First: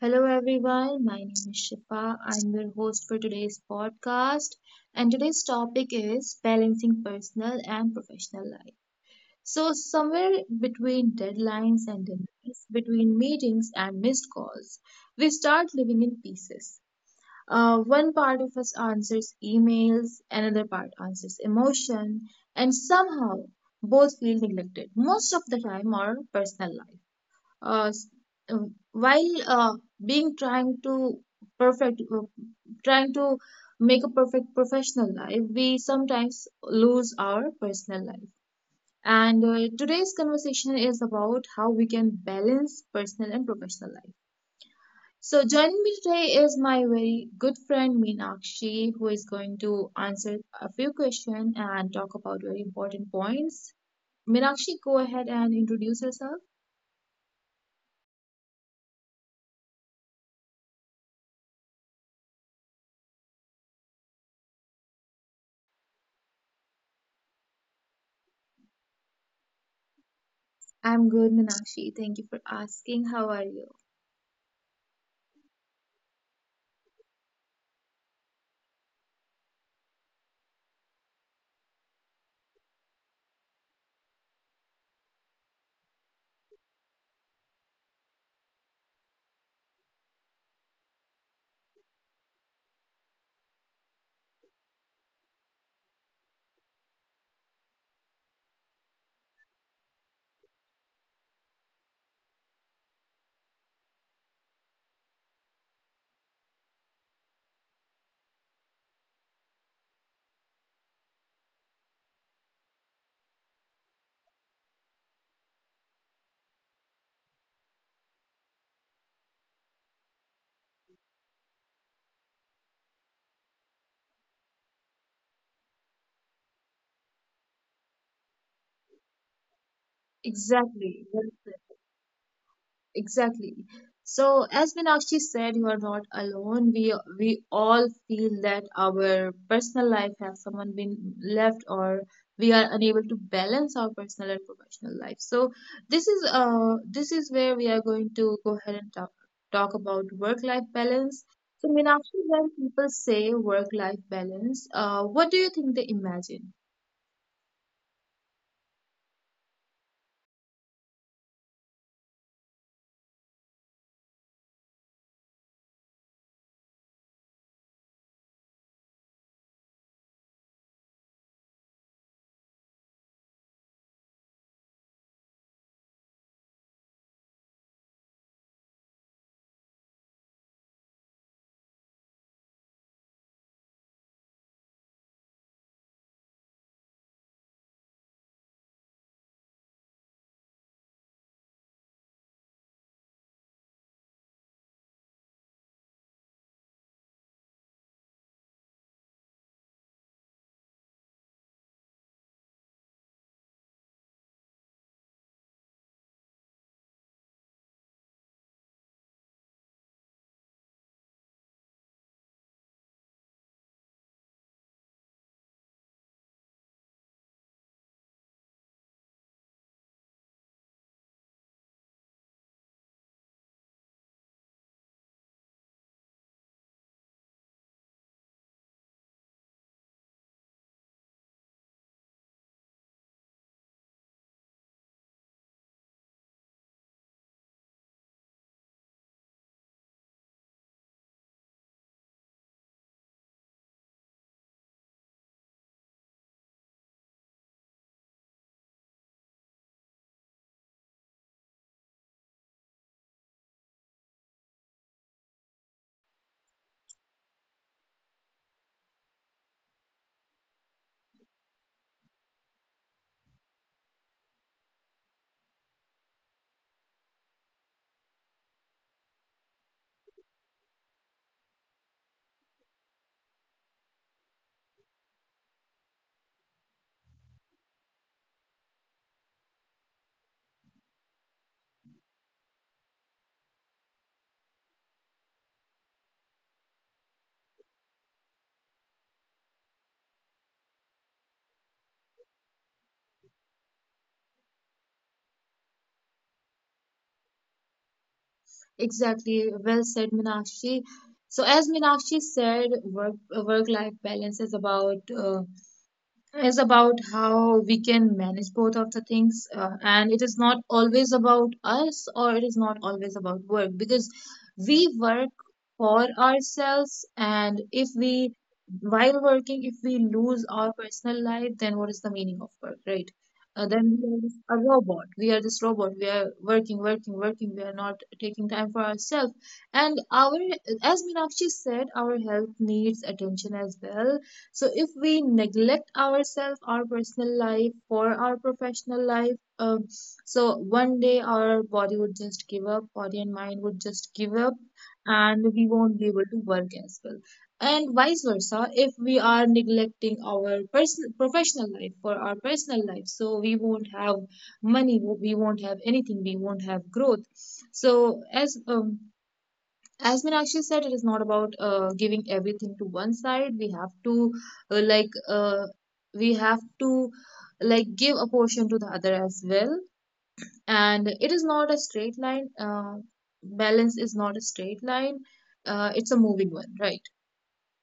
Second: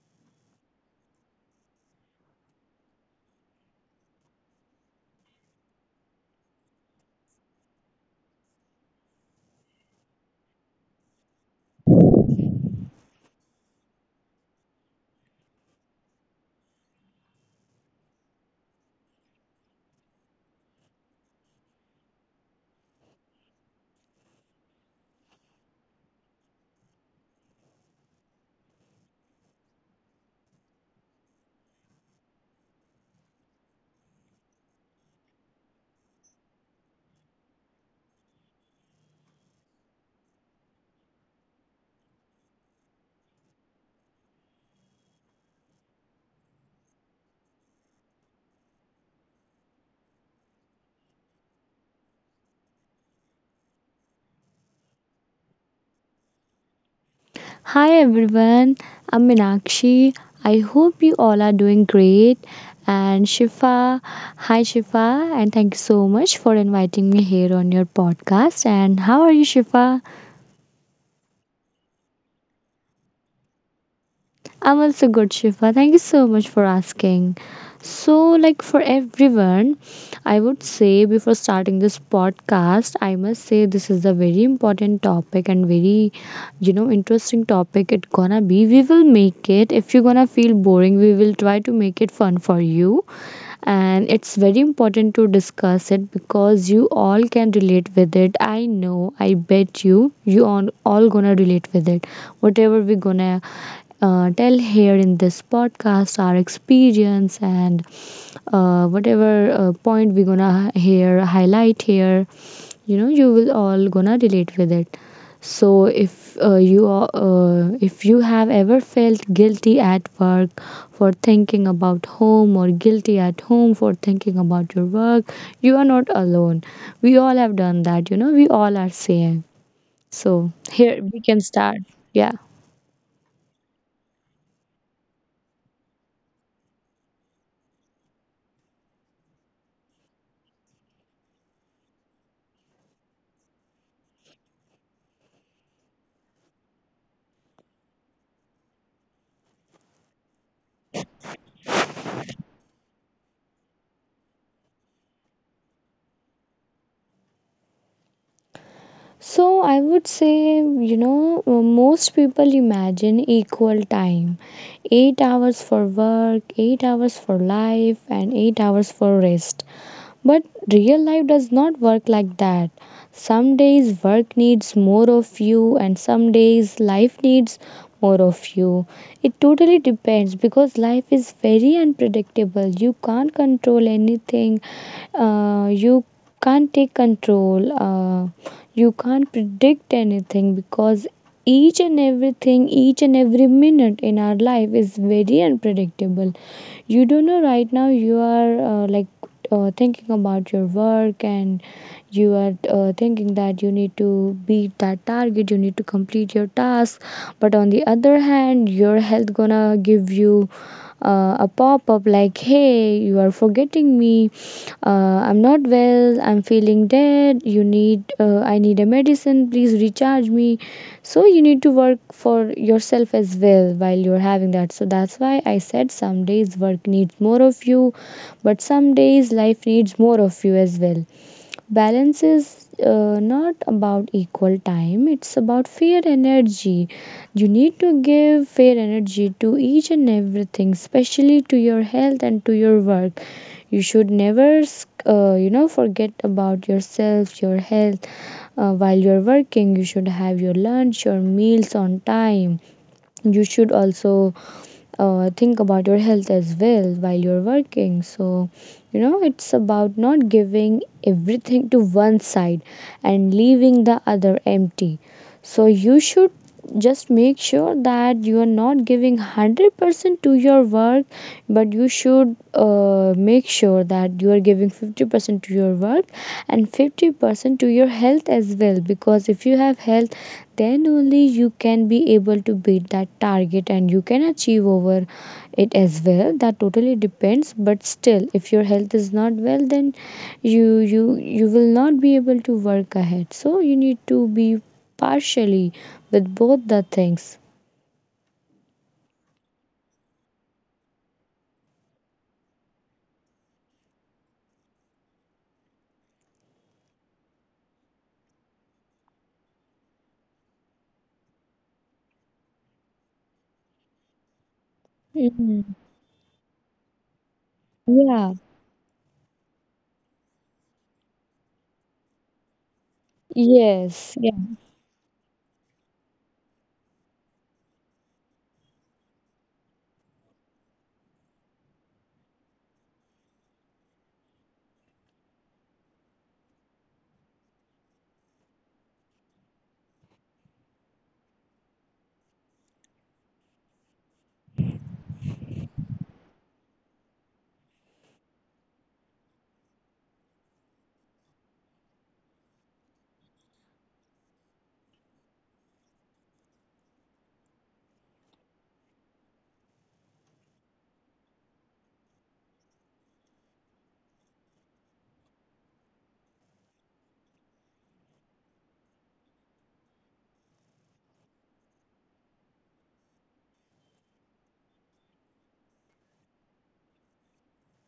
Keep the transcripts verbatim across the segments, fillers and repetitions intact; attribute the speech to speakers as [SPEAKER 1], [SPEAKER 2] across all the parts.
[SPEAKER 1] Hello everyone, my name is Shifa. I'm your host for today's podcast, and today's topic is balancing personal and professional life. So, somewhere between deadlines and deadlines, between meetings and missed calls, we start living in pieces. Uh, one part of us answers emails, another part answers emotion, and somehow both feel neglected most of the time. Our personal life uh, s- um, while uh, being trying to perfect, uh, trying to make a perfect professional life, we sometimes lose our personal life. And uh, Today's conversation is about how we can balance personal and professional life. So joining me today is my very good friend Meenakshi, who is going to answer a few questions and talk about very important points. Meenakshi, go ahead and introduce yourself.
[SPEAKER 2] Hi everyone, I'm Meenakshi. I hope you all are doing great. And Shifa, hi Shifa, and thank you so much for inviting me here on your podcast. And how are you, Shifa?
[SPEAKER 1] I'm good, Meenakshi. Thank you for asking. How are you?
[SPEAKER 2] I'm also good, Shifa. Thank you so much for asking. So, like for everyone, I would say before starting this podcast, I must say this is a very important topic and very, you know, interesting topic. It gonna be. We will make it. If you're gonna feel boring, we will try to make it fun for you and it's very important to discuss it because you all can relate with it. I know, I bet you, you all, all gonna relate with it. Whatever we're gonna uh, tell here in this podcast, our experience and uh, whatever uh, point we're gonna hear, highlight here, you know, you will all gonna relate with it. So if uh, you are, uh, if you have ever felt guilty at work for thinking about home or guilty at home for thinking about your work, you are not alone. We all have done that, you know, we all are same. So here
[SPEAKER 1] Exactly.
[SPEAKER 2] we
[SPEAKER 1] Well
[SPEAKER 2] can
[SPEAKER 1] said.
[SPEAKER 2] start. Yeah.
[SPEAKER 1] Exactly. So, as Meenakshi said, you are not alone. We we all feel that our personal life has someone been left, or we are unable to balance our personal and professional life. So, this is uh this is where we are going to go ahead and talk talk about work-life balance. So, Meenakshi, when people say work-life balance, uh, what do you think they imagine?
[SPEAKER 2] So I would say, you know, most people imagine equal time. eight hours for work, eight hours for life and eight hours for rest. But real life does not work like that. Some days work needs more of you, and some days life needs more of you. It totally depends because life is very unpredictable. You can't control anything. Uh, you can't take control. Uh, you can't predict anything because each and everything, each and every minute in our life is very unpredictable. You don't know, right now you are uh, like uh, thinking about your work and you are uh, thinking that you need to beat that target, you need to complete your task, but on the other hand your health gonna give you uh, a pop up like, "Hey, you are forgetting me. Uh, I'm not well. I'm feeling dead. You need, uh, I need a medicine. Please recharge me." So, you need to work for yourself as well while you're having that. So, that's why I said some days work needs more of you, but some days life needs more of you as well. Balance is uh, not about equal time, it's about fair energy. You need to give fair energy to each and everything, especially to your health and to your work. You should never uh, you know forget about yourself, your health. Uh, While you're working you should have your lunch, your meals on time. You should also uh, think about your health as well while you're working. So, you know, it's about not giving everything to one side and leaving the other empty. So you should just make sure that you are not giving one hundred percent to your work, but you should uh, make sure that you are giving fifty percent to your work and fifty percent to your health as well, because if you have health then only you can be able to beat that target and you can achieve over it as well. That totally depends, but still if your health is not well then you you you will not be able to work ahead, so you need to be partially with both the things.
[SPEAKER 1] Exactly, well said, Minakshi. So, as Minakshi said, work work life balance is about uh, is about how we can manage both of the things, uh, and it is not always about us or it is not always about work, because we work
[SPEAKER 2] Mhm.
[SPEAKER 1] for ourselves. And if
[SPEAKER 2] Yeah.
[SPEAKER 1] we, while working, if we lose our personal life, then what is the meaning of work, right? Uh, then we
[SPEAKER 2] Yes.
[SPEAKER 1] are
[SPEAKER 2] Yeah.
[SPEAKER 1] just a robot, we are this robot, we are working, working, working, we are not taking time for ourselves. And our, as Meenakshi said, our health needs attention as well. So if we neglect ourselves, our personal life for our professional life, um, so one day our body would just give up, body and mind would just give up, and we won't be able to work as well. And vice versa, if we are neglecting our personal professional life for our personal life, so we won't have money, we won't have anything, we won't have growth. So as um, as Meenakshi said, it is not about uh, giving everything to one side. We have to, uh, like uh, we have to like give a portion to the other as well. And it is not a straight line. Uh, balance is not a straight line. Uh, it's a moving one, right?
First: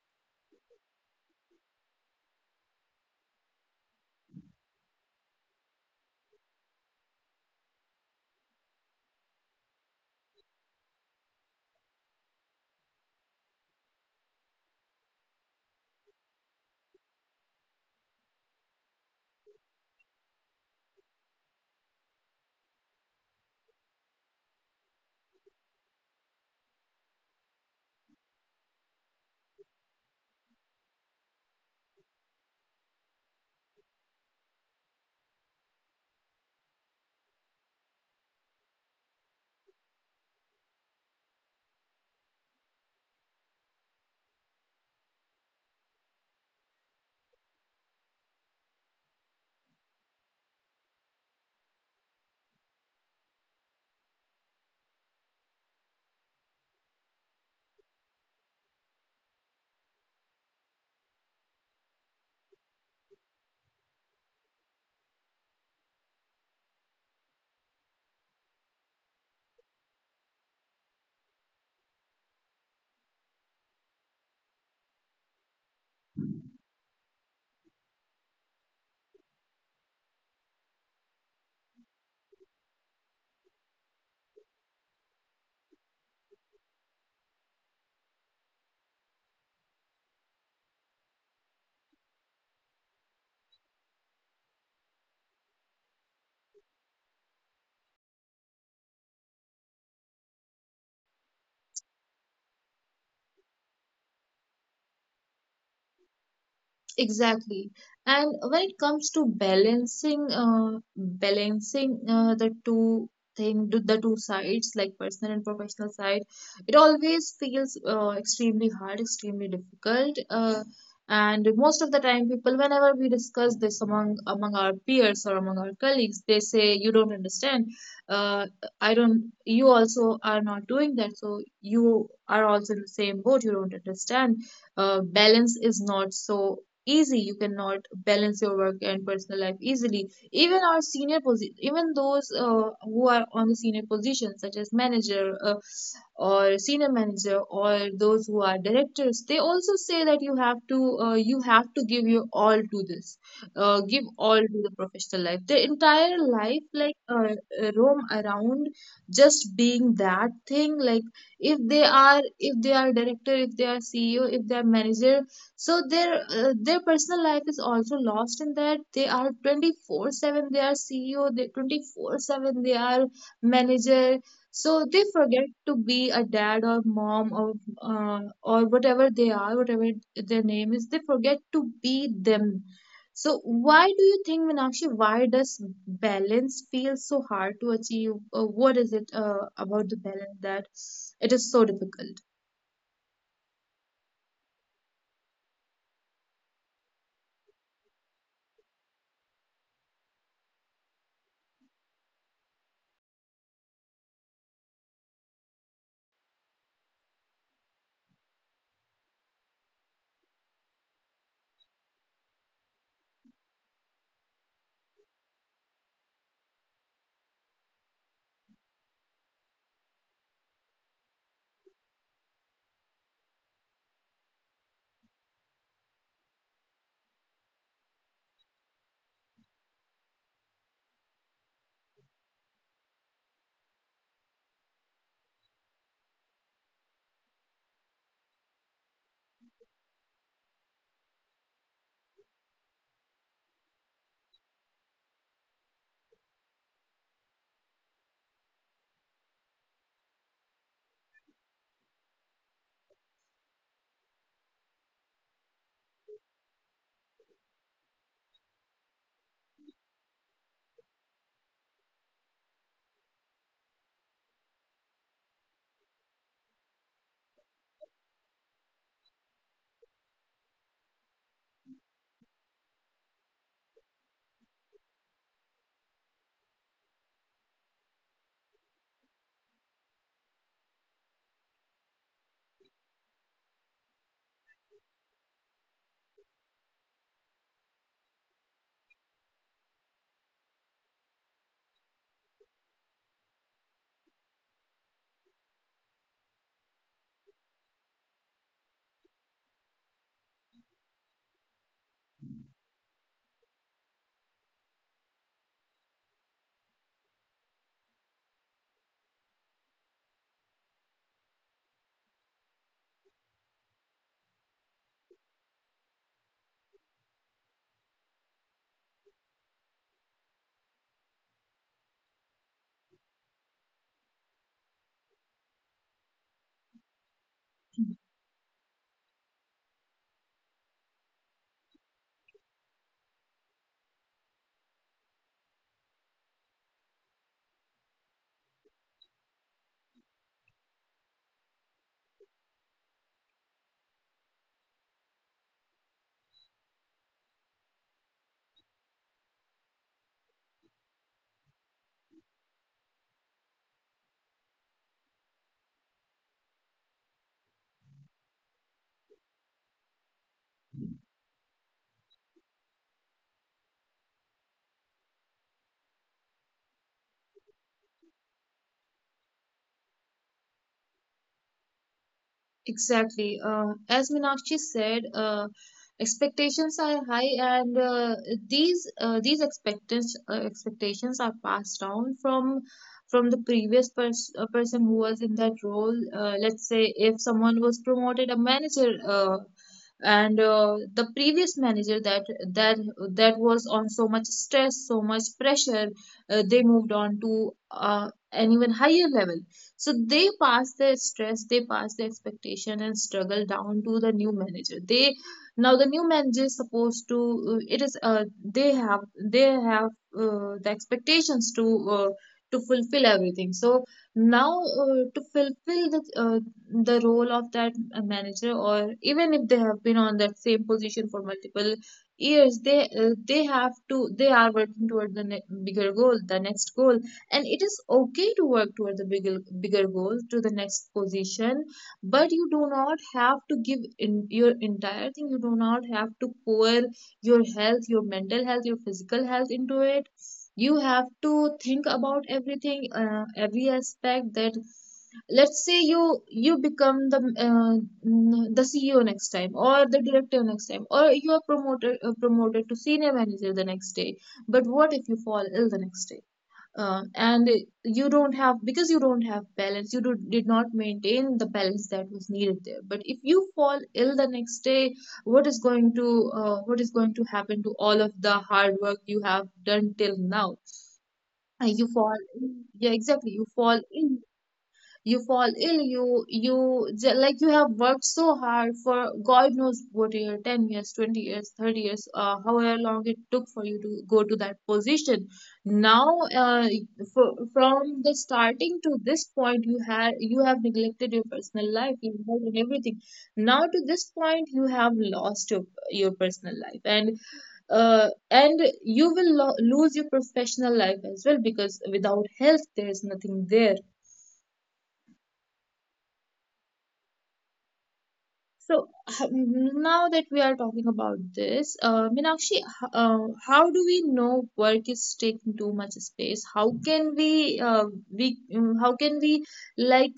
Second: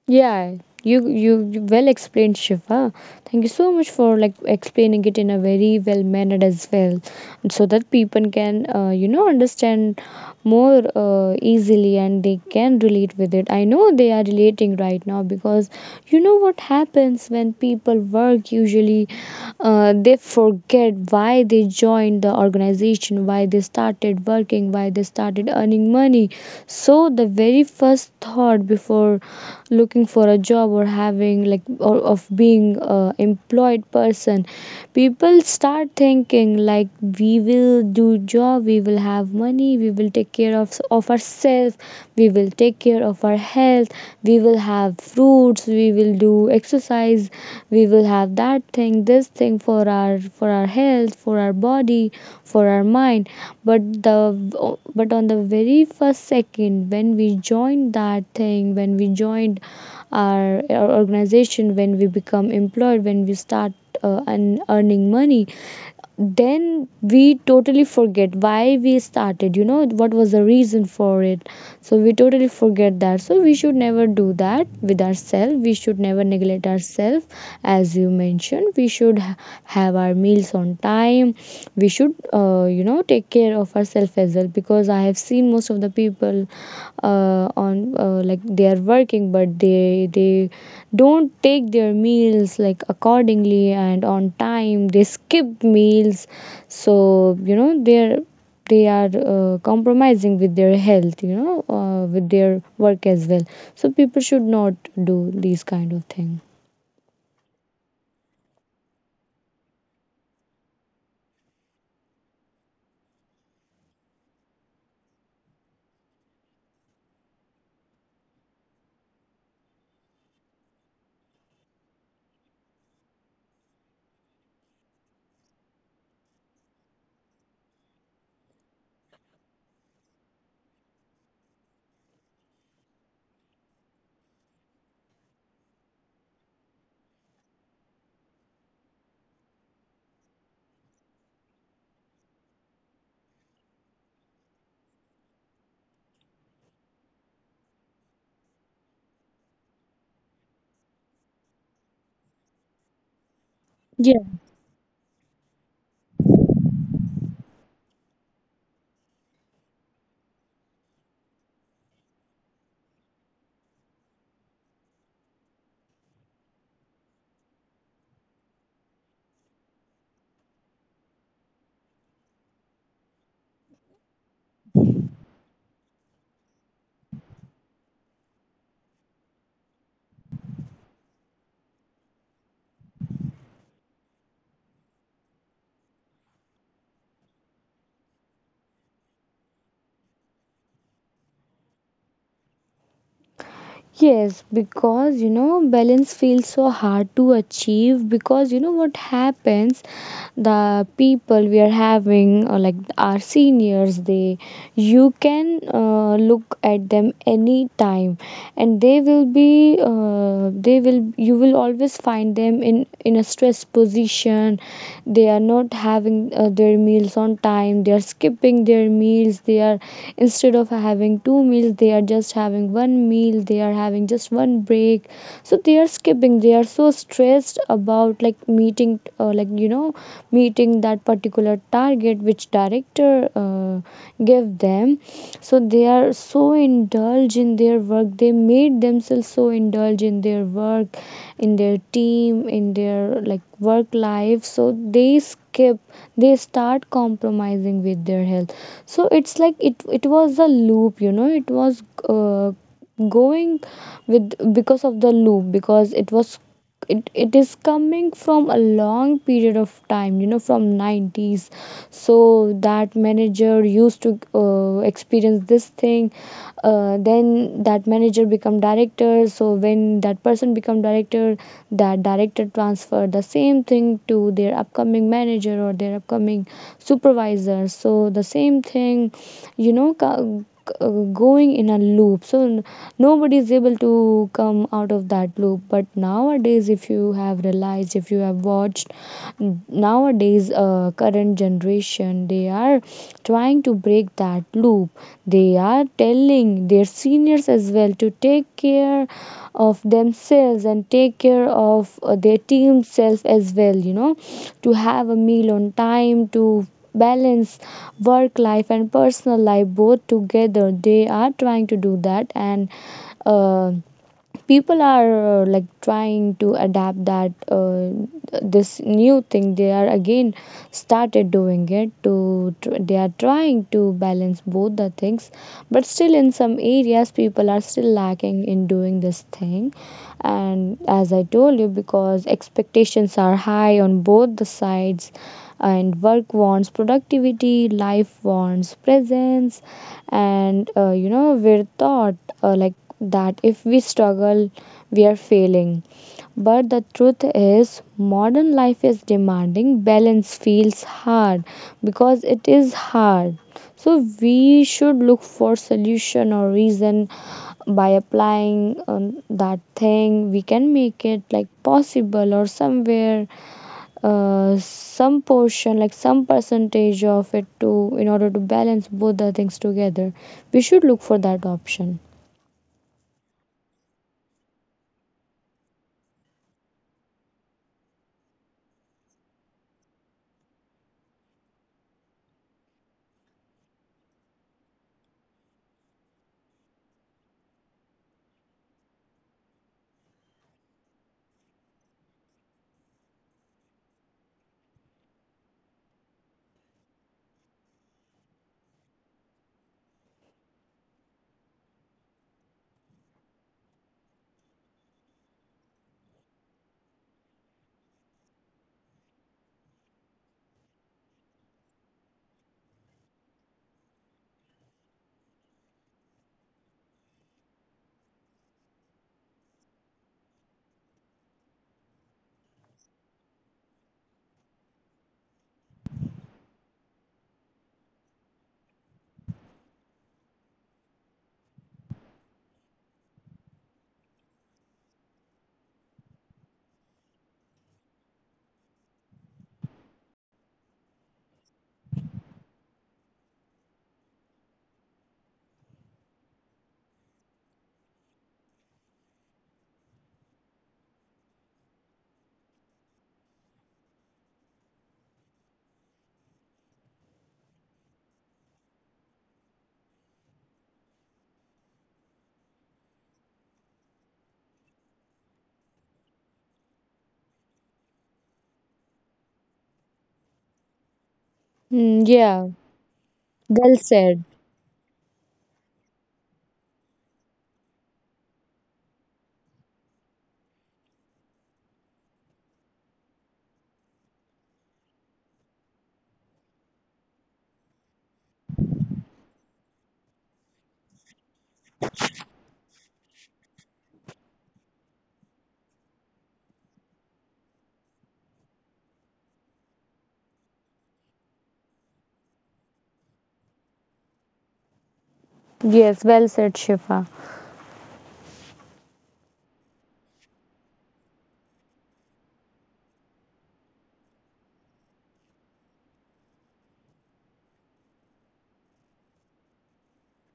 [SPEAKER 2] Yeah. You, you you well explained, Shiva. Thank you so much for like explaining it in a very well mannered as well, so that people can uh, you know understand more uh, easily and they can relate with it. I know they are relating right now because you know what happens when people work usually, uh, they forget why they join joined the organization, why they started working, why they started earning money. So the very first thought before looking for a job or having like or of being a employed person, people start thinking like, we will do job, we will have money, we will take care of of ourselves, we will take care of our health health we will have fruits, we will do exercise, we will have that thing this thing for our for our health, for our body, for our mind. But the, but on the very first second when we joined that thing, when we joined our, our organization, when we become employed, when we start uh, and earning money, then we totally forget why we started, you know, what was the reason for it. So we totally forget that. So we should never do that with ourselves, we should never neglect ourselves. As you mentioned, we should ha- have our meals on time, we should uh, you know take care of ourselves as well, because I have seen most of the people people uh, on uh, like they are working but they they don't take their meals like accordingly and on time, they skip meals. So you know they're, they are uh, compromising with their health, you know, uh, with their work as well. So people should not do these kind of thing.
[SPEAKER 1] Exactly. And when it comes to balancing, uh, balancing uh, the two thing, the the two sides, like personal and professional side, it always feels uh, extremely hard, extremely difficult. Uh, and most of the time, people, whenever we discuss this among among our peers or among our colleagues, they say, "You don't understand. Uh, I don't. You also are not doing that. So you are also in the same boat. You don't understand." Uh, balance is not so easy. You cannot balance your work and personal life easily. Even our senior posi- even those uh, who are on the senior positions, such as manager, uh, or senior manager, or those who are directors, they also say that you have to uh, you have to give your all to this, uh, give all to the professional life, the entire life, like uh, uh, roam around just being that thing. Like if they are, if they are director, if they are CEO, if they are manager, so their uh, their personal life is also lost in that. They are twenty four seven, they are C E O, they twenty four seven they are manager, so they forget to be a dad or mom or uh, or whatever they are, whatever their name is, they forget to be them. So why do you think, Meenakshi, why does balance feel so hard to achieve? Uh, what is it uh, about the balance that it is so difficult?
[SPEAKER 2] Yes, because you know, balance feels so hard to achieve because you know what happens, the people we are having or like our seniors, they, you can uh, look at them any time and they will be uh, they will, you will always find them in in a stressed position. They are not having uh, their meals on time, they are skipping their meals, they are, instead of having two meals they are just having one meal meal they are having just one break. So they are skipping, they are so stressed about like meeting uh, like you know meeting that particular target which director uh, gave them. So they are so indulged in their work, they made themselves so indulged in their work, in their team, in their like work life. So they skip, they start compromising with their health. So it's like it it was a loop, you know, it was uh, going with because of the loop, because it was it, it is coming from a long period of time, you know, from nineties. So that manager used to uh, experience this thing, uh, then that manager become director. So when that person become director, that director transfer the same thing to their upcoming manager or their upcoming supervisor. So the same thing, you know, co- uh, going in a loop. So n- nobody is able to come out of that loop. But nowadays, if you have realized, if you have watched, n- nowadays uh, current generation, they are trying to break that loop. They are telling their seniors as well to take care of themselves and take care of uh, their team self as well, you know, to have a meal on time, to balance work life and personal life both together. They are trying to do that, and uh, people are uh, like trying to adapt that uh, this new thing. They are again started doing it to tr- they are trying to balance both the things. But still in some areas people are still lacking in doing this thing. And as I told you, because expectations are high on both the sides, and work wants productivity, life wants presence. And uh, you know we're taught uh, like that if we struggle, we are failing. But the truth is, modern life is demanding. Balance feels hard because it is hard. So we should look for solution or reason by applying um, that thing. We can make it like possible, or somewhere uh, some portion, like some percentage of it, to in order to balance both the things together, we should look for that option.
[SPEAKER 1] Exactly. Uh, as Meenakshi said, uh, expectations are high, and uh, these uh, these expectations uh, expectations are passed down from from the previous pers- uh, person who was in that role. Uh, let's say if someone was promoted a manager, uh, and uh, the previous manager, that that that was on so much stress, so much pressure, uh, they moved on to uh, an even higher level. So they pass their stress, they pass their expectation and struggle down to the new manager. They, now the new manager is supposed to, uh, it is uh, they have they have uh, the expectations to uh, to fulfill everything. So now, uh, to fulfill the uh, the role of that, uh, manager, or even if they have been on that same position for multiple years, they uh, they have to they are working toward the ne- bigger goal, the next goal. And it is okay to work toward the bigger bigger goal to the next position. But you do not have to give in your entire thing, you do not have to pour your health, your mental health, your physical health into it. You have to think about everything, uh, every aspect that, let's say you, you become the, uh, mm, the CEO next time, or the director next time, or you are promoted uh, promoted to senior manager the next day. But what if you fall ill the next day? Uh, and you don't have, because you don't have balance, you do, did not maintain the balance that was needed there. But if you fall ill the next day, what is going to, uh, what is going to happen to all of the hard work you have done till now? Uh,
[SPEAKER 2] Hmm,
[SPEAKER 1] you fall
[SPEAKER 2] yeah,
[SPEAKER 1] Yeah, exactly, you
[SPEAKER 2] well
[SPEAKER 1] fall
[SPEAKER 2] said.
[SPEAKER 1] ill, you fall ill, you you j- like you have worked so hard for god knows what year, ten years, twenty years, thirty years, uh, however long it took for you to go to that position. Now, uh, for, from the starting to this point, you had you have neglected your personal life, your health and everything. Now to this point you have lost your, your personal life, and uh, and you will lo- lose your professional life as well, because without health there is nothing there.
[SPEAKER 2] Yes, well said, Shifa.
[SPEAKER 1] So h- now that we are talking about this, uh, Meenakshi, h- uh, how do we know work is taking too much space? How can we, uh, we, mm, how can we, like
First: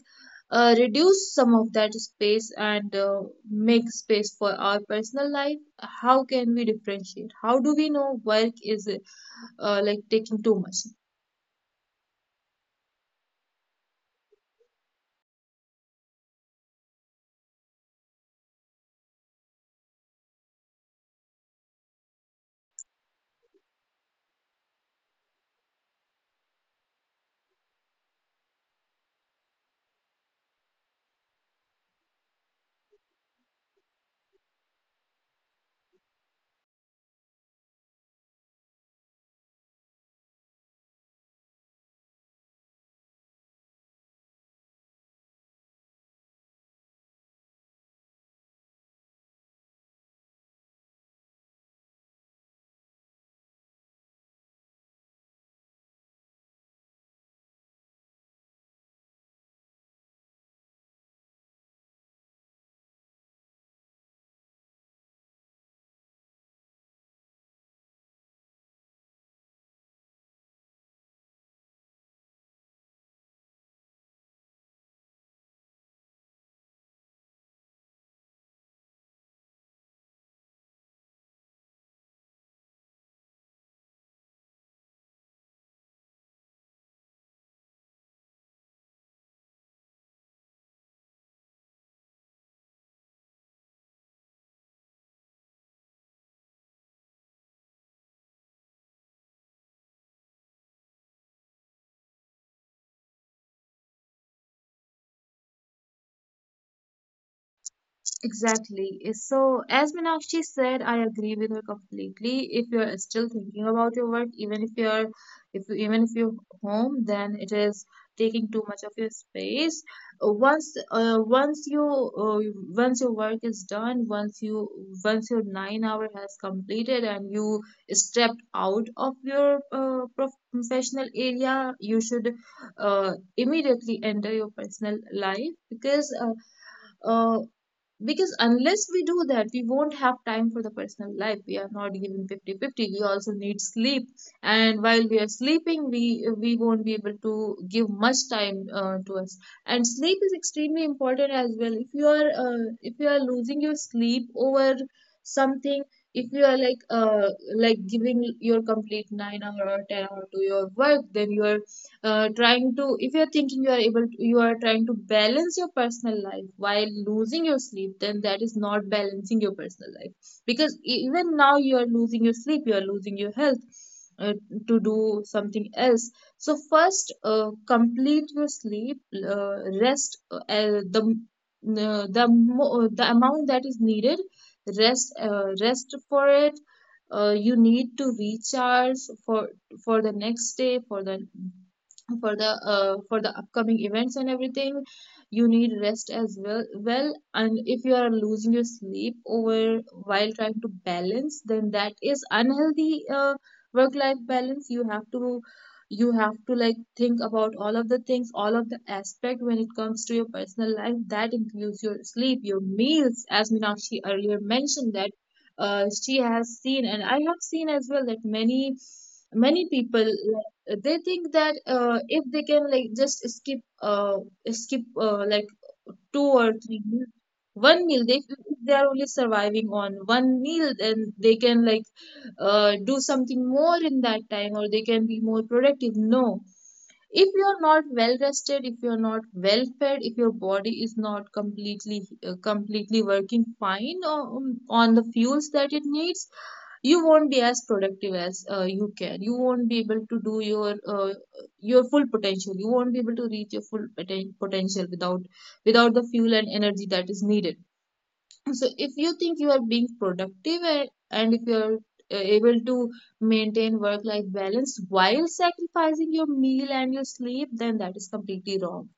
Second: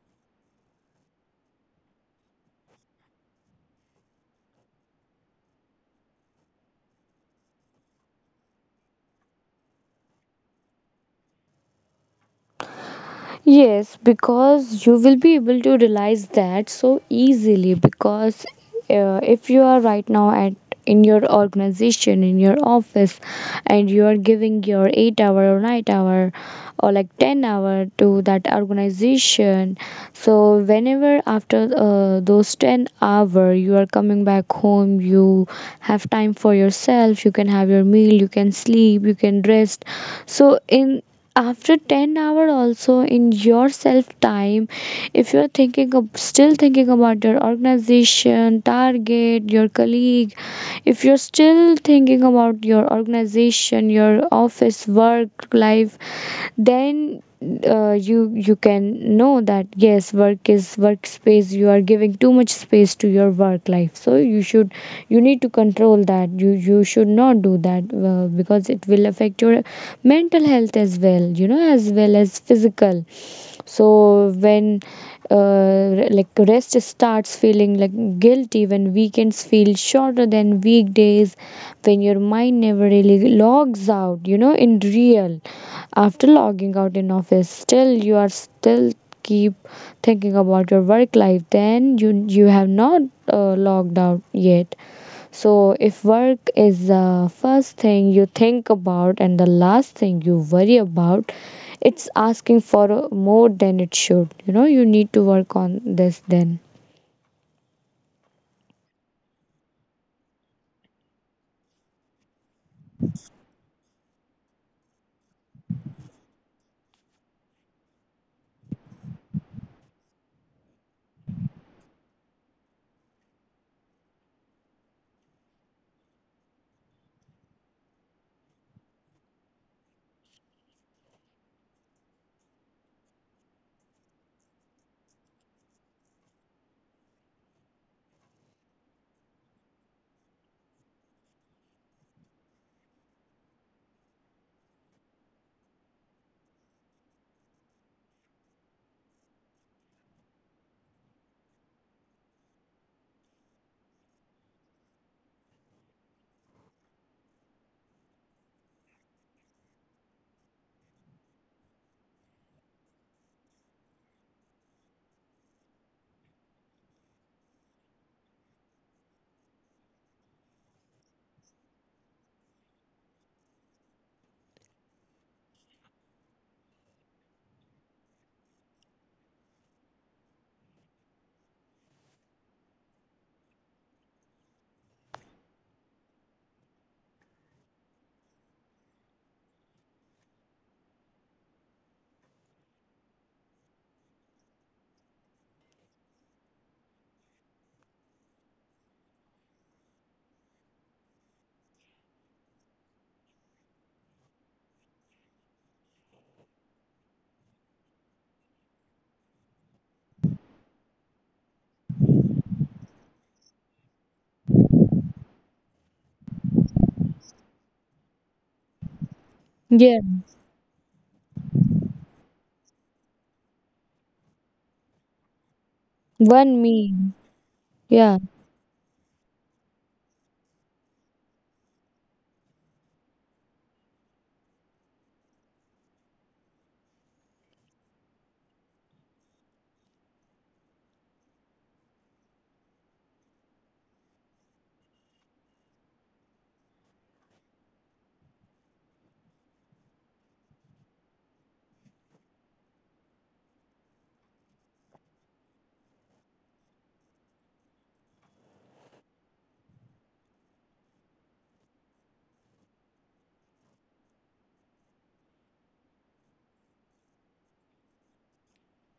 [SPEAKER 1] uh, reduce some of that space and uh, make space for our personal life? How can we differentiate? How do we know work is uh, like taking too much?
[SPEAKER 2] Yes, because you will be able to realize that so easily. Because uh, if you are right now at in your organization, in your office, and you are giving your eight hour or nine hour or like ten hour to that organization, so whenever after uh, those ten hour you are coming back home, you have time for yourself, you can have your meal, you can sleep, you can rest. So in after ten hour also in yourself time if you're thinking of still thinking about your organization target, your colleague, if you're still thinking about your organization, your office work life, then uh, you you can know that yes, work is workspace, you are giving too much space to your work life, so you should you need to control that. You you should not do that, uh, because it will affect your mental health as well, you know, as well as physical. So when uh, like rest starts feeling like guilty, when weekends feel shorter than weekdays, when your mind never really logs out, you know, in real, after logging out in office, still you are still keep thinking about your work life, then you you have not uh, logged out yet. So, if work is the first thing you think about and the last thing you worry about, it's asking for uh, more than it should. You know, you need to work on this then.
[SPEAKER 1] Exactly. So, as Meenakshi said, I agree with her completely. If you're still thinking about your work, even if you're, if you, even if you're home, then it is taking too much of your space. Uh, Once, uh, once you, uh, once your work is done, once you, once your nine hour has completed and you stepped out of your uh, prof professional area, you should uh, immediately enter your personal life because. Uh, uh, because unless we do that we won't have time for the personal life, we are not given fifty-fifty. We also need sleep, and while we are sleeping we we won't be able to give much time uh, to us. And sleep is extremely important as well. If you are, uh, if you are losing your sleep over something, if you are like uh, like giving your complete nine hour or ten hour to your work, then you are, uh, trying to, if you're thinking you are able to, you are trying to balance your personal life while losing your sleep, then that is not balancing your personal life, because e- even now you are losing your sleep, you are losing your health, uh, to do something else. So first, uh, complete your sleep, uh, rest uh, uh, the uh, the mo- the amount that is needed. Rest uh, rest for it. Uh, you need to recharge for for the next day, for the, for the, uh, for the upcoming events and everything. You need rest as well. Well, and if you are losing your sleep over while trying to balance, then that is unhealthy, uh, work life balance. You have to, you have to like think about all of the things, all of the aspect when it comes to your personal life. That includes your sleep, your meals. As Meenakshi earlier mentioned that, uh, she has seen, and I have seen as well, that many, many people,
[SPEAKER 2] Yeah.
[SPEAKER 1] they think that, uh, if they can like just skip uh, skip uh, like two or
[SPEAKER 2] One
[SPEAKER 1] three
[SPEAKER 2] me,
[SPEAKER 1] meals, one meal, they,
[SPEAKER 2] yeah.
[SPEAKER 1] if they are only surviving on one meal, then they can like uh, do something more in that time, or they can be more productive. No, if you're not well rested, if you're not well fed, if your body is not completely, uh, completely working fine on, on the fuels that it needs. You won't be as productive as uh, you can. You won't be able to do your uh, your full potential. You won't be able to reach your full poten- potential without without the fuel and energy that is needed. So if you think you are being productive, and, and if you are uh, able to maintain work-life balance while sacrificing your meal and your sleep, then that is completely wrong.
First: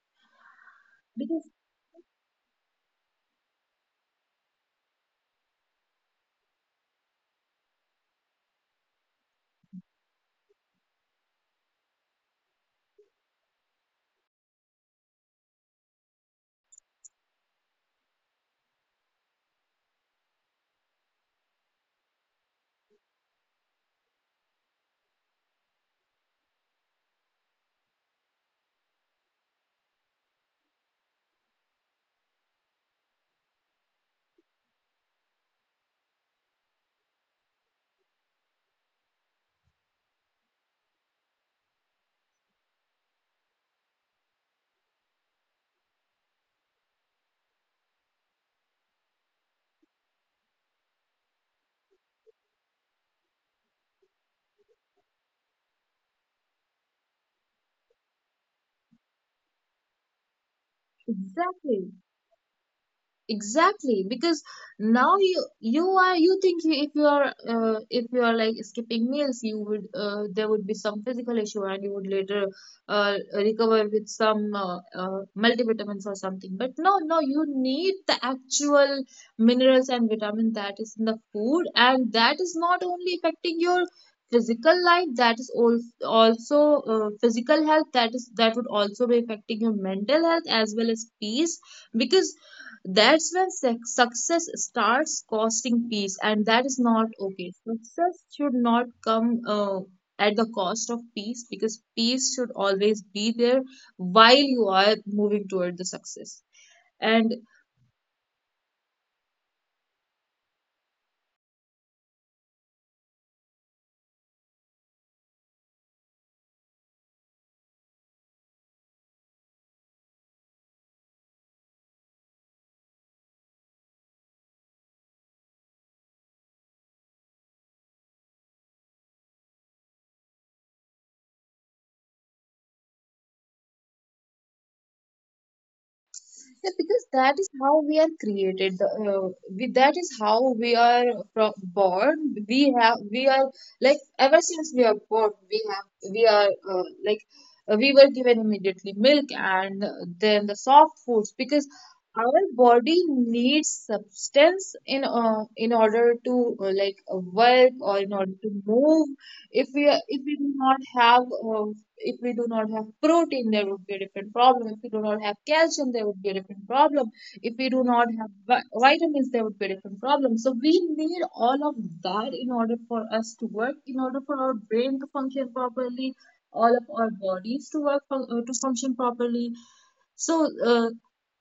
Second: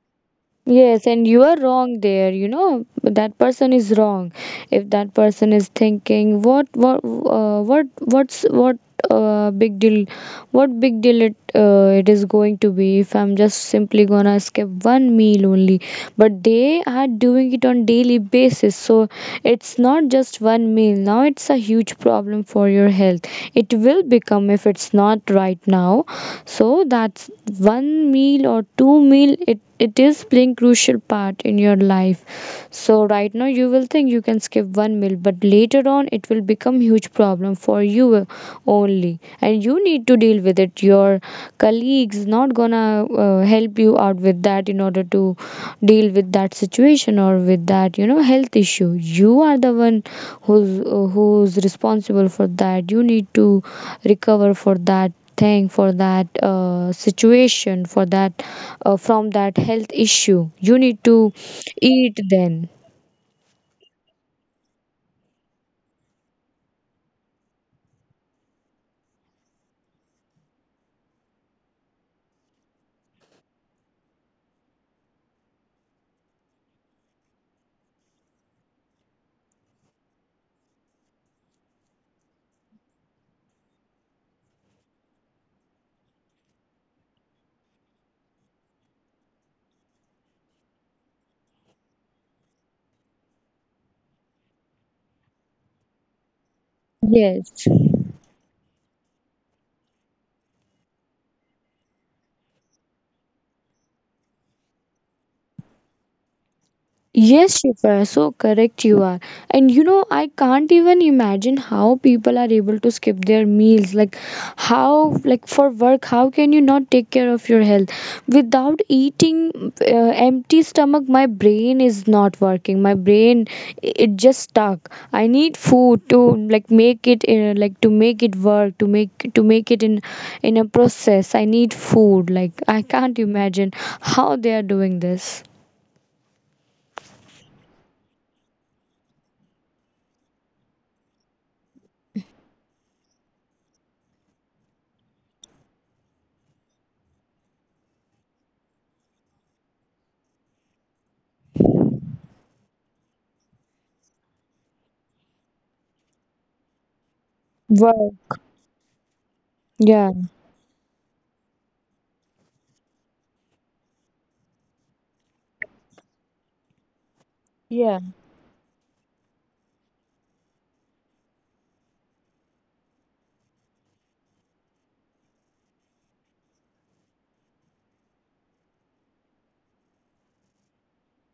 [SPEAKER 2] Yes, and you
[SPEAKER 1] Because
[SPEAKER 2] are wrong there, you know, that person is wrong. If that person is thinking what what uh, what what's what uh, big deal, what big deal it uh, it is going to be if I'm just simply gonna skip one meal only. But they are doing it on daily basis, so it's not just one meal. Now it's a huge problem for your health. It will become if it's not right now. So that's one meal or two meal, it, it is playing crucial part in your life. So right now you will think you can skip one meal, but later on it will become huge problem for you only, and you need to deal with it. Your colleagues not gonna uh, help you out with that in order to deal with that situation or with that, you know, health issue. You are the one who's uh, who's responsible for that. You need to recover for that thing, for that uh, situation, for that uh, from that health issue, you need to
[SPEAKER 1] exactly.
[SPEAKER 2] eat then.
[SPEAKER 1] Exactly, because now you you are you think you, if you are uh, if you are like skipping meals, you would uh, there would be some physical issue and you would later uh, recover with some uh, uh, multivitamins or something. But no, no, you need the actual minerals and vitamin that is in the food, and that is not only affecting your physical life, that is also also uh, physical health. That is that would also be affecting your mental health as well as peace, because that's when suc- success starts costing peace, and that is not okay.
[SPEAKER 2] Yes.
[SPEAKER 1] Success should not come uh, at the cost of peace, because peace should always be there while you are moving toward the success. And
[SPEAKER 2] Yes, Shifa, so correct you are. And you know, I can't even imagine how people are able to skip their meals. Like, how, like, for work, how can you not take care of your health? Without eating uh, empty stomach, my brain is not working. My brain, i- it just stuck. I need food to, like, make it, uh, like, to make it work, to make, to make it in, in a process. I need food. Like, I can't imagine how they are doing this.
[SPEAKER 1] yeah, because that is how we are created. The, uh, we, that is how we are pro- born. We have, we are like Ever since we are born, we have, we are uh, like uh, we were given immediately milk and then the soft foods, because our body needs substance in uh, in order to uh, like uh, work, or in order
[SPEAKER 2] Work.
[SPEAKER 1] to move. If we are,
[SPEAKER 2] Yeah.
[SPEAKER 1] if we do not have uh, if we do not have protein, there would be a different problem. If we do not have calcium, there would be a different problem. If we do
[SPEAKER 2] Yeah.
[SPEAKER 1] not have vitamins, there would be a different problem. So we need all of that in order for us to work, in order for our brain to function properly, all of our bodies to work uh, to function properly. So uh,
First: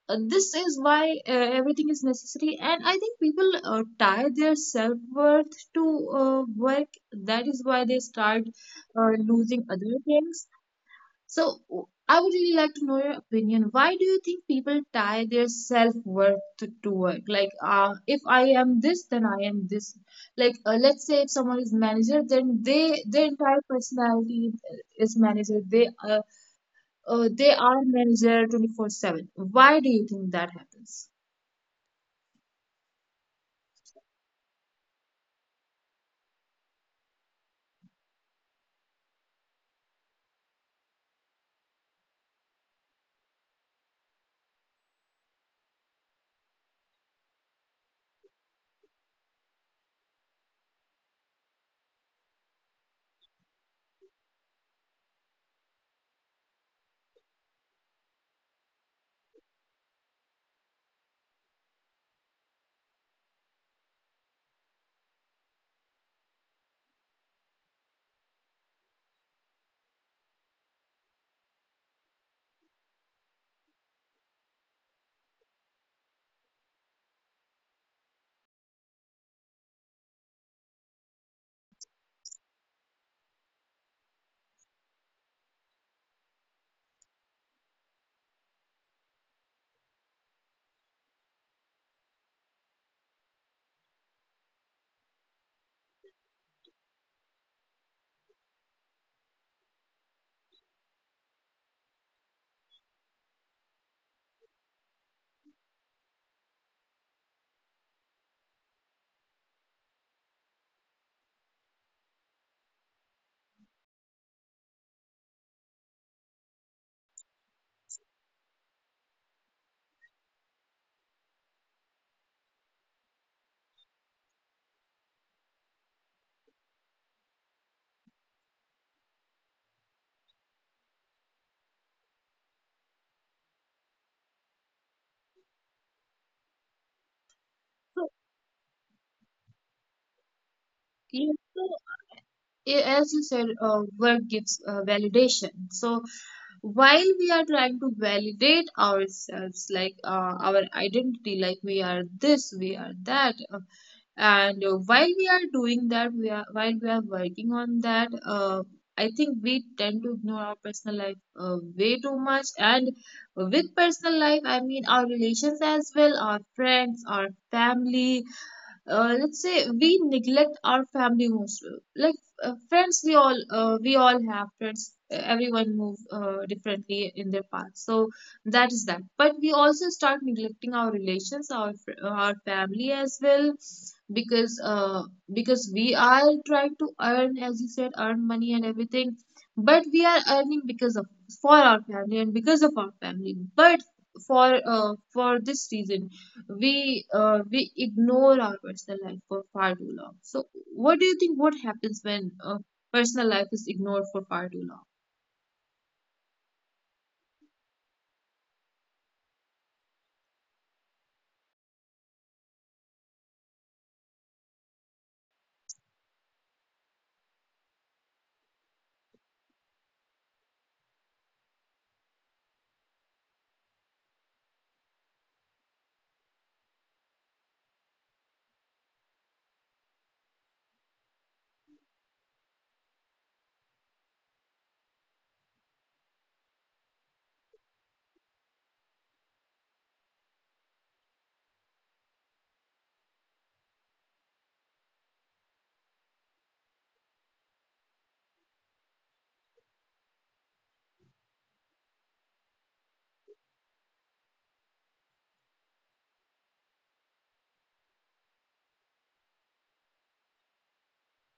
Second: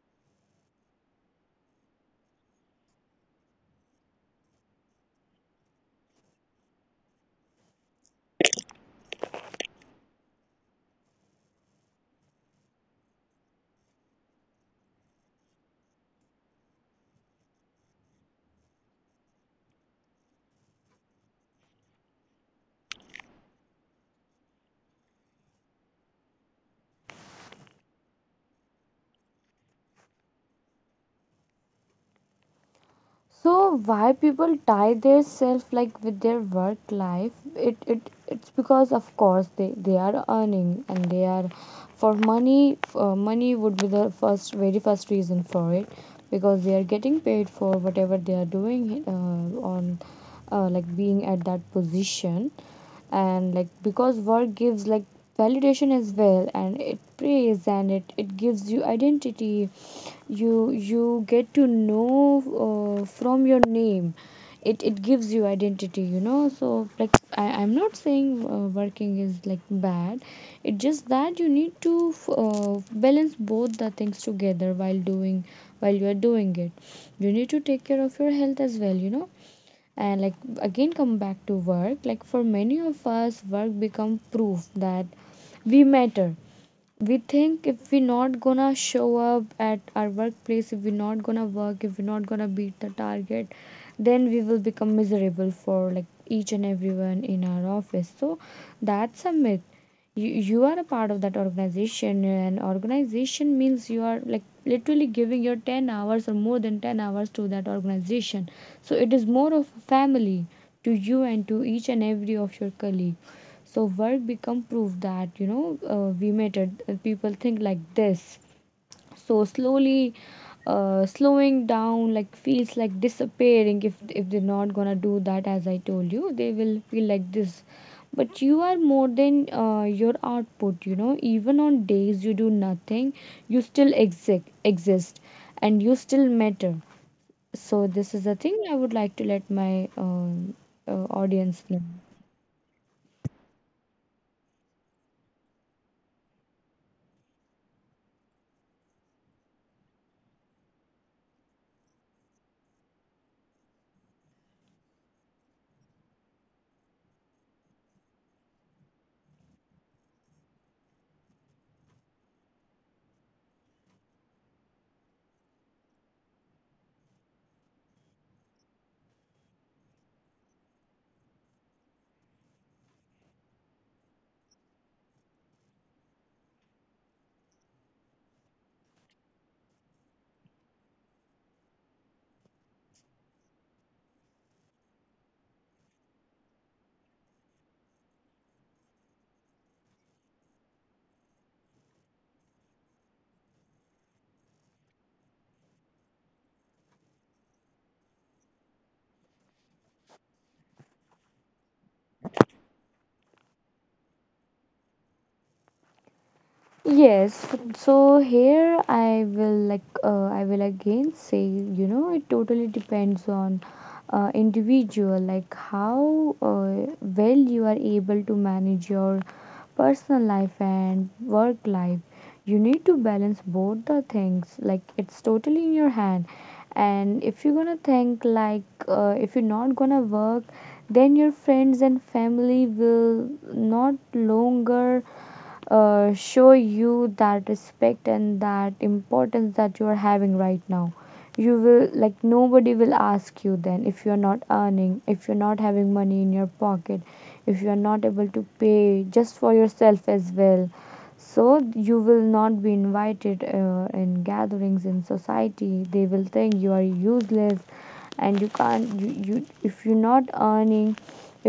[SPEAKER 1] uh, this is why uh, everything is necessary, and I think people uh, tie their self-worth to uh, work. That is why they start uh, losing other things. So I would really like to know your opinion. Why do you think people tie their self-worth to, to work? Like, uh, if I am this, then I am this. Like, uh, let's say if someone is manager, then they their entire personality is manager. They uh, uh they are manager twenty-four seven. Why do you think that happens?
[SPEAKER 2] So why people tie their self like with their work life? It it it's because of course they they are earning, and they are for money. Uh, money would be the first very first reason for it because they are getting paid for whatever they are doing uh, on uh, like being at that position. And like because work gives like validation as well, and it praise, and it, it gives you identity. You you get to know uh, from your name, it it gives you identity, you know. So like I, I'm not saying uh, working is like bad. It's just that you need to f- uh, balance both the things together while doing, while you are doing it. You need to take care of your health as well, you know. And like again come back to work, like for many of us work become proof that we matter. We think if we're not gonna show up at our workplace, if we're not gonna work, if we're not gonna beat the target, then we will become miserable for like each and everyone in our office. So that's a myth. You, you are a part of that organization, and organization means you are like literally giving your ten hours or more than ten hours to that organization. So it is more of a family to you and to each and every of your colleague. So work become proof that, you know, uh, we mattered. Uh, People think like this. So slowly, uh, slowing down like feels like disappearing. If if they're not gonna do that, as I told you, they will feel like this. But you are more than uh, your output. You know, even on days you do nothing, you still exist, exist, and you still matter. So this
[SPEAKER 1] So,
[SPEAKER 2] is the thing I would like to let my um uh,
[SPEAKER 1] you
[SPEAKER 2] audience
[SPEAKER 1] know,
[SPEAKER 2] know.
[SPEAKER 1] a- as you said, uh, work gives uh, validation. So while we are trying to validate ourselves, like uh, our identity, like we are this, we are that, uh, and uh, while we are doing that we are while we are working on that, uh, I think we tend to ignore our personal life uh, way too much. And with personal life I mean our relations as well, our friends, our family. Uh, let's say we neglect our family most, like uh, friends. We all uh, we all have friends. Uh, everyone move uh, differently in their path, so that is that. But we also start neglecting our relations, our fr- our family as well, because uh, because we are trying to earn, as you said, earn money and everything. But we are earning because of, for our family, and because of our family. But for uh, for this reason we uh, we ignore our personal life for far too long. So, what do you think? What happens when uh, personal life is ignored for far too long?
[SPEAKER 2] Yes, so here I will like uh, I will again say, you know, it totally depends on uh, individual, like how uh, well you are able to manage your personal life and work life. You need to balance both the things, like it's totally in your hand. And if you're gonna think like uh, if you're not gonna work, then your friends and family will not longer uh, show you that respect and that importance that you are having right now. You will like nobody will ask you then if you are not earning, if you're not having money in your pocket, if you are not able to pay just for yourself as well, so you will not be invited uh, in gatherings, in society. They will think you are useless, and you can't you, you if you're not earning,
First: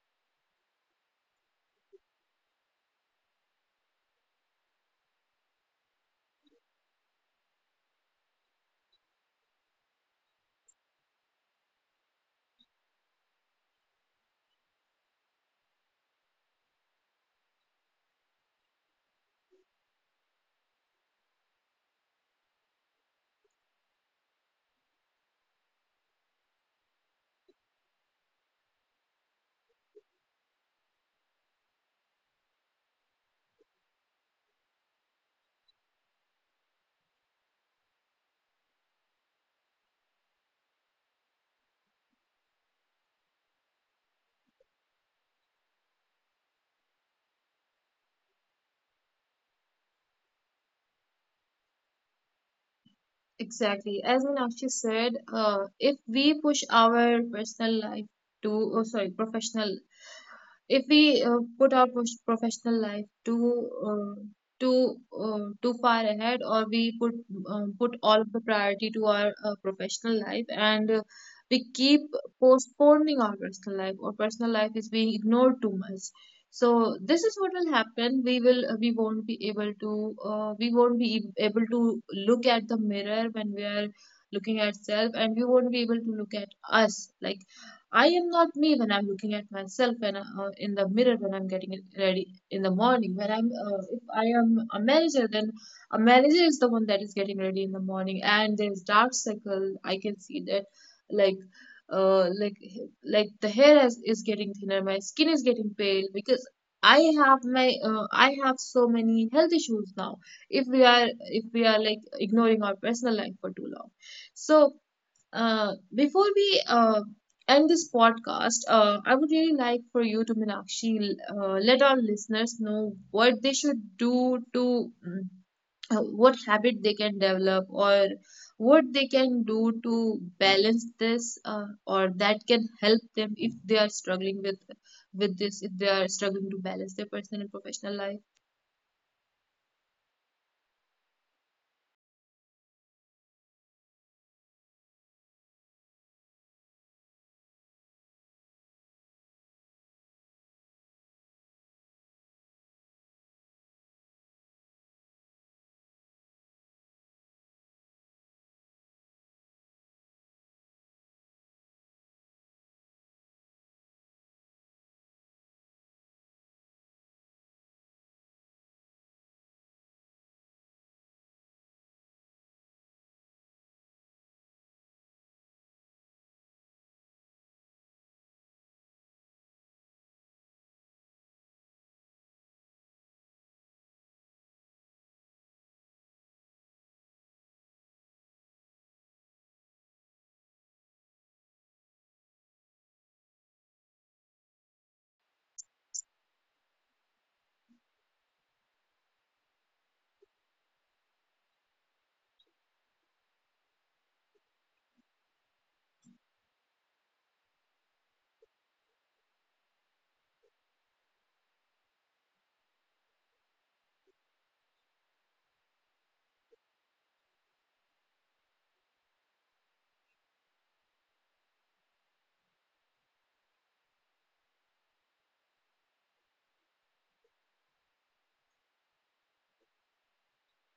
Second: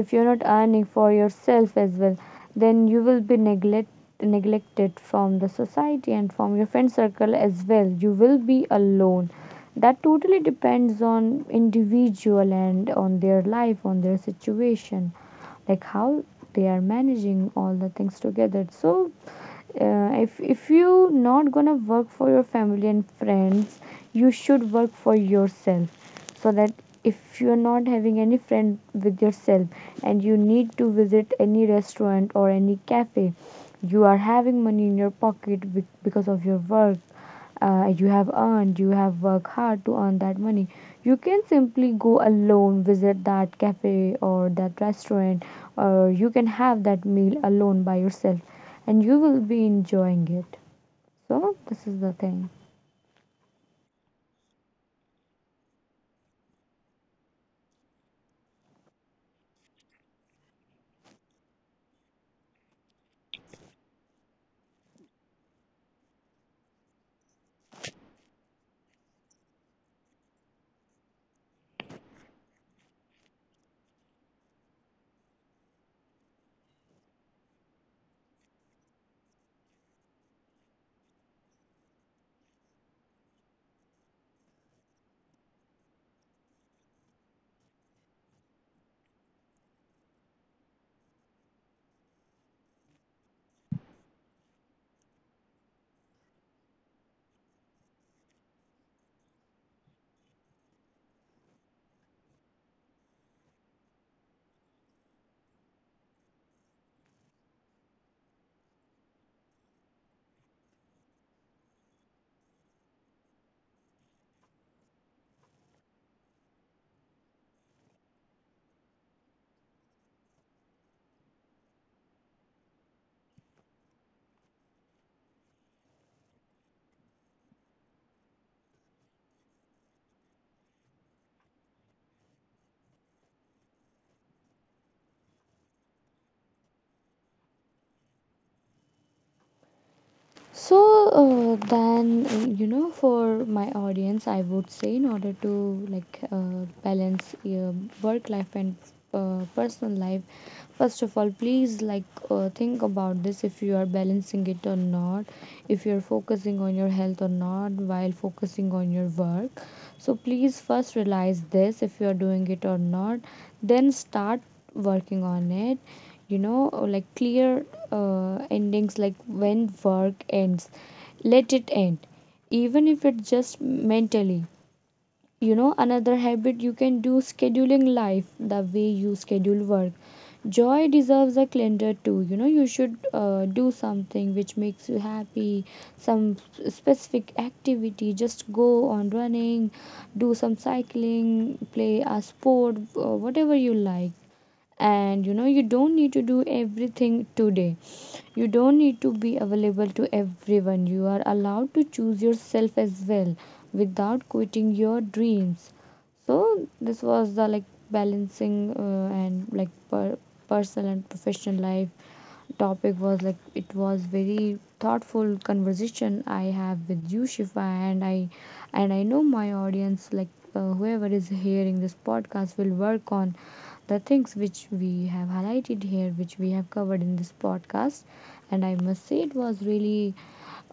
[SPEAKER 2] if you're not earning for yourself as well, then you will be neglect, neglected from the society and from your friend circle as well, you will be alone. That totally depends on individual and on their life, on their situation, like how they are managing all the things together. So uh, if if you not gonna work for your family and friends, you should work for yourself, so that if you're not having any friend with yourself and you need to visit any restaurant or any cafe, you are having money in your pocket be- because of your work. Uh, you have earned, you have worked hard to earn that money, you can simply go alone, visit that cafe or that restaurant, or you can have that meal alone by yourself, and you will be enjoying it. So, this is the thing.
[SPEAKER 1] Exactly. As Meenakshi said, uh, if we push our personal life to, oh, sorry, professional. If we uh, put our pros- professional life too uh, too uh, too far ahead, or we put uh, put all of the priority to our uh, professional life, and uh, we keep postponing our personal life, or personal life is being ignored too much. So this is what will happen: we will uh, we won't be able to uh, we won't be e- able to look at the mirror when we are looking at self, and we won't be able to look at us. Like, I am not me when I'm looking at myself, when I- uh, in the mirror, when I'm getting it ready in the morning. When I'm uh, if I am a manager, then a manager is the one that is getting ready in the morning, and there's dark circle. I can see that, like, uh, like like the hair is, is getting thinner, my skin is getting pale, because I have my uh, I have so many health issues now. If we are, if we are like ignoring our personal life for too long, so. Uh, before we uh, end this podcast, uh, I would really like for you to, Meenakshi, uh, let our listeners know what they should do to, mm, uh, what habit they can develop, or what they can do to balance this, uh, or that can help them if they are struggling with with this, if they are struggling to balance their personal and professional life.
[SPEAKER 2] So, uh, then, uh, you know, for my audience, I would say, in order to like uh, balance your work life and uh, personal life, first of all, please like uh, think about this if you are balancing it or not, if you're focusing on your health or not while focusing on your work. So, please first realize this if you are doing it or not, then start working on it, you know, uh, like clear uh, endings, like when work ends, let it end, even if it's just mentally. You know, another habit you can do, scheduling life the way you schedule work. Joy deserves a calendar too, you know. You should uh, do something which makes you happy, some specific activity, just go on running, do some cycling, play a sport, uh, whatever you like. And you know, you don't need to do everything today, you don't need to be available to everyone, you are allowed to choose yourself as well without quitting your dreams. So this was the like balancing uh, and like per- personal and professional life topic. Was like it was very thoughtful conversation I have with you, Shifa, and I and I know my audience like uh, whoever is hearing this podcast will work on the things which we have highlighted here, which we have covered in this podcast. And I must say it was really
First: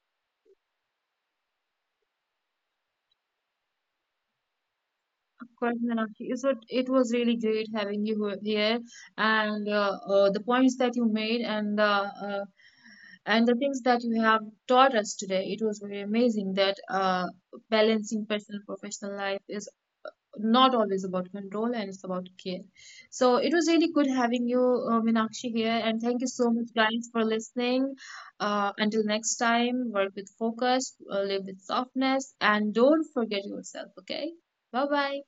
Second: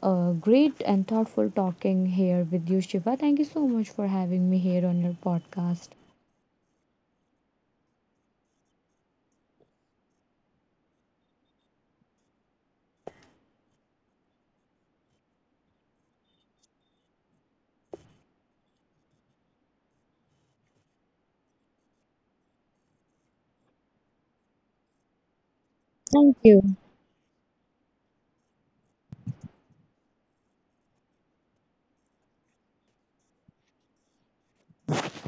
[SPEAKER 2] uh, great and thoughtful talking here with you, Shiva. Thank you so much for having me here on your
[SPEAKER 1] Course,
[SPEAKER 2] podcast.
[SPEAKER 1] Meenakshi. So it was really great having you he- here, and uh, uh, the points that you made, and the uh, and the things that you have taught us today. It was very amazing that uh, balancing personal and professional life is not always about control, and it's about care. So it was really good having you, uh, Meenakshi, here, and thank you
[SPEAKER 2] Thank
[SPEAKER 1] so
[SPEAKER 2] you.
[SPEAKER 1] much, guys, for listening. Uh, until next time, work with focus, uh, live with softness, and don't forget yourself. Okay, bye bye.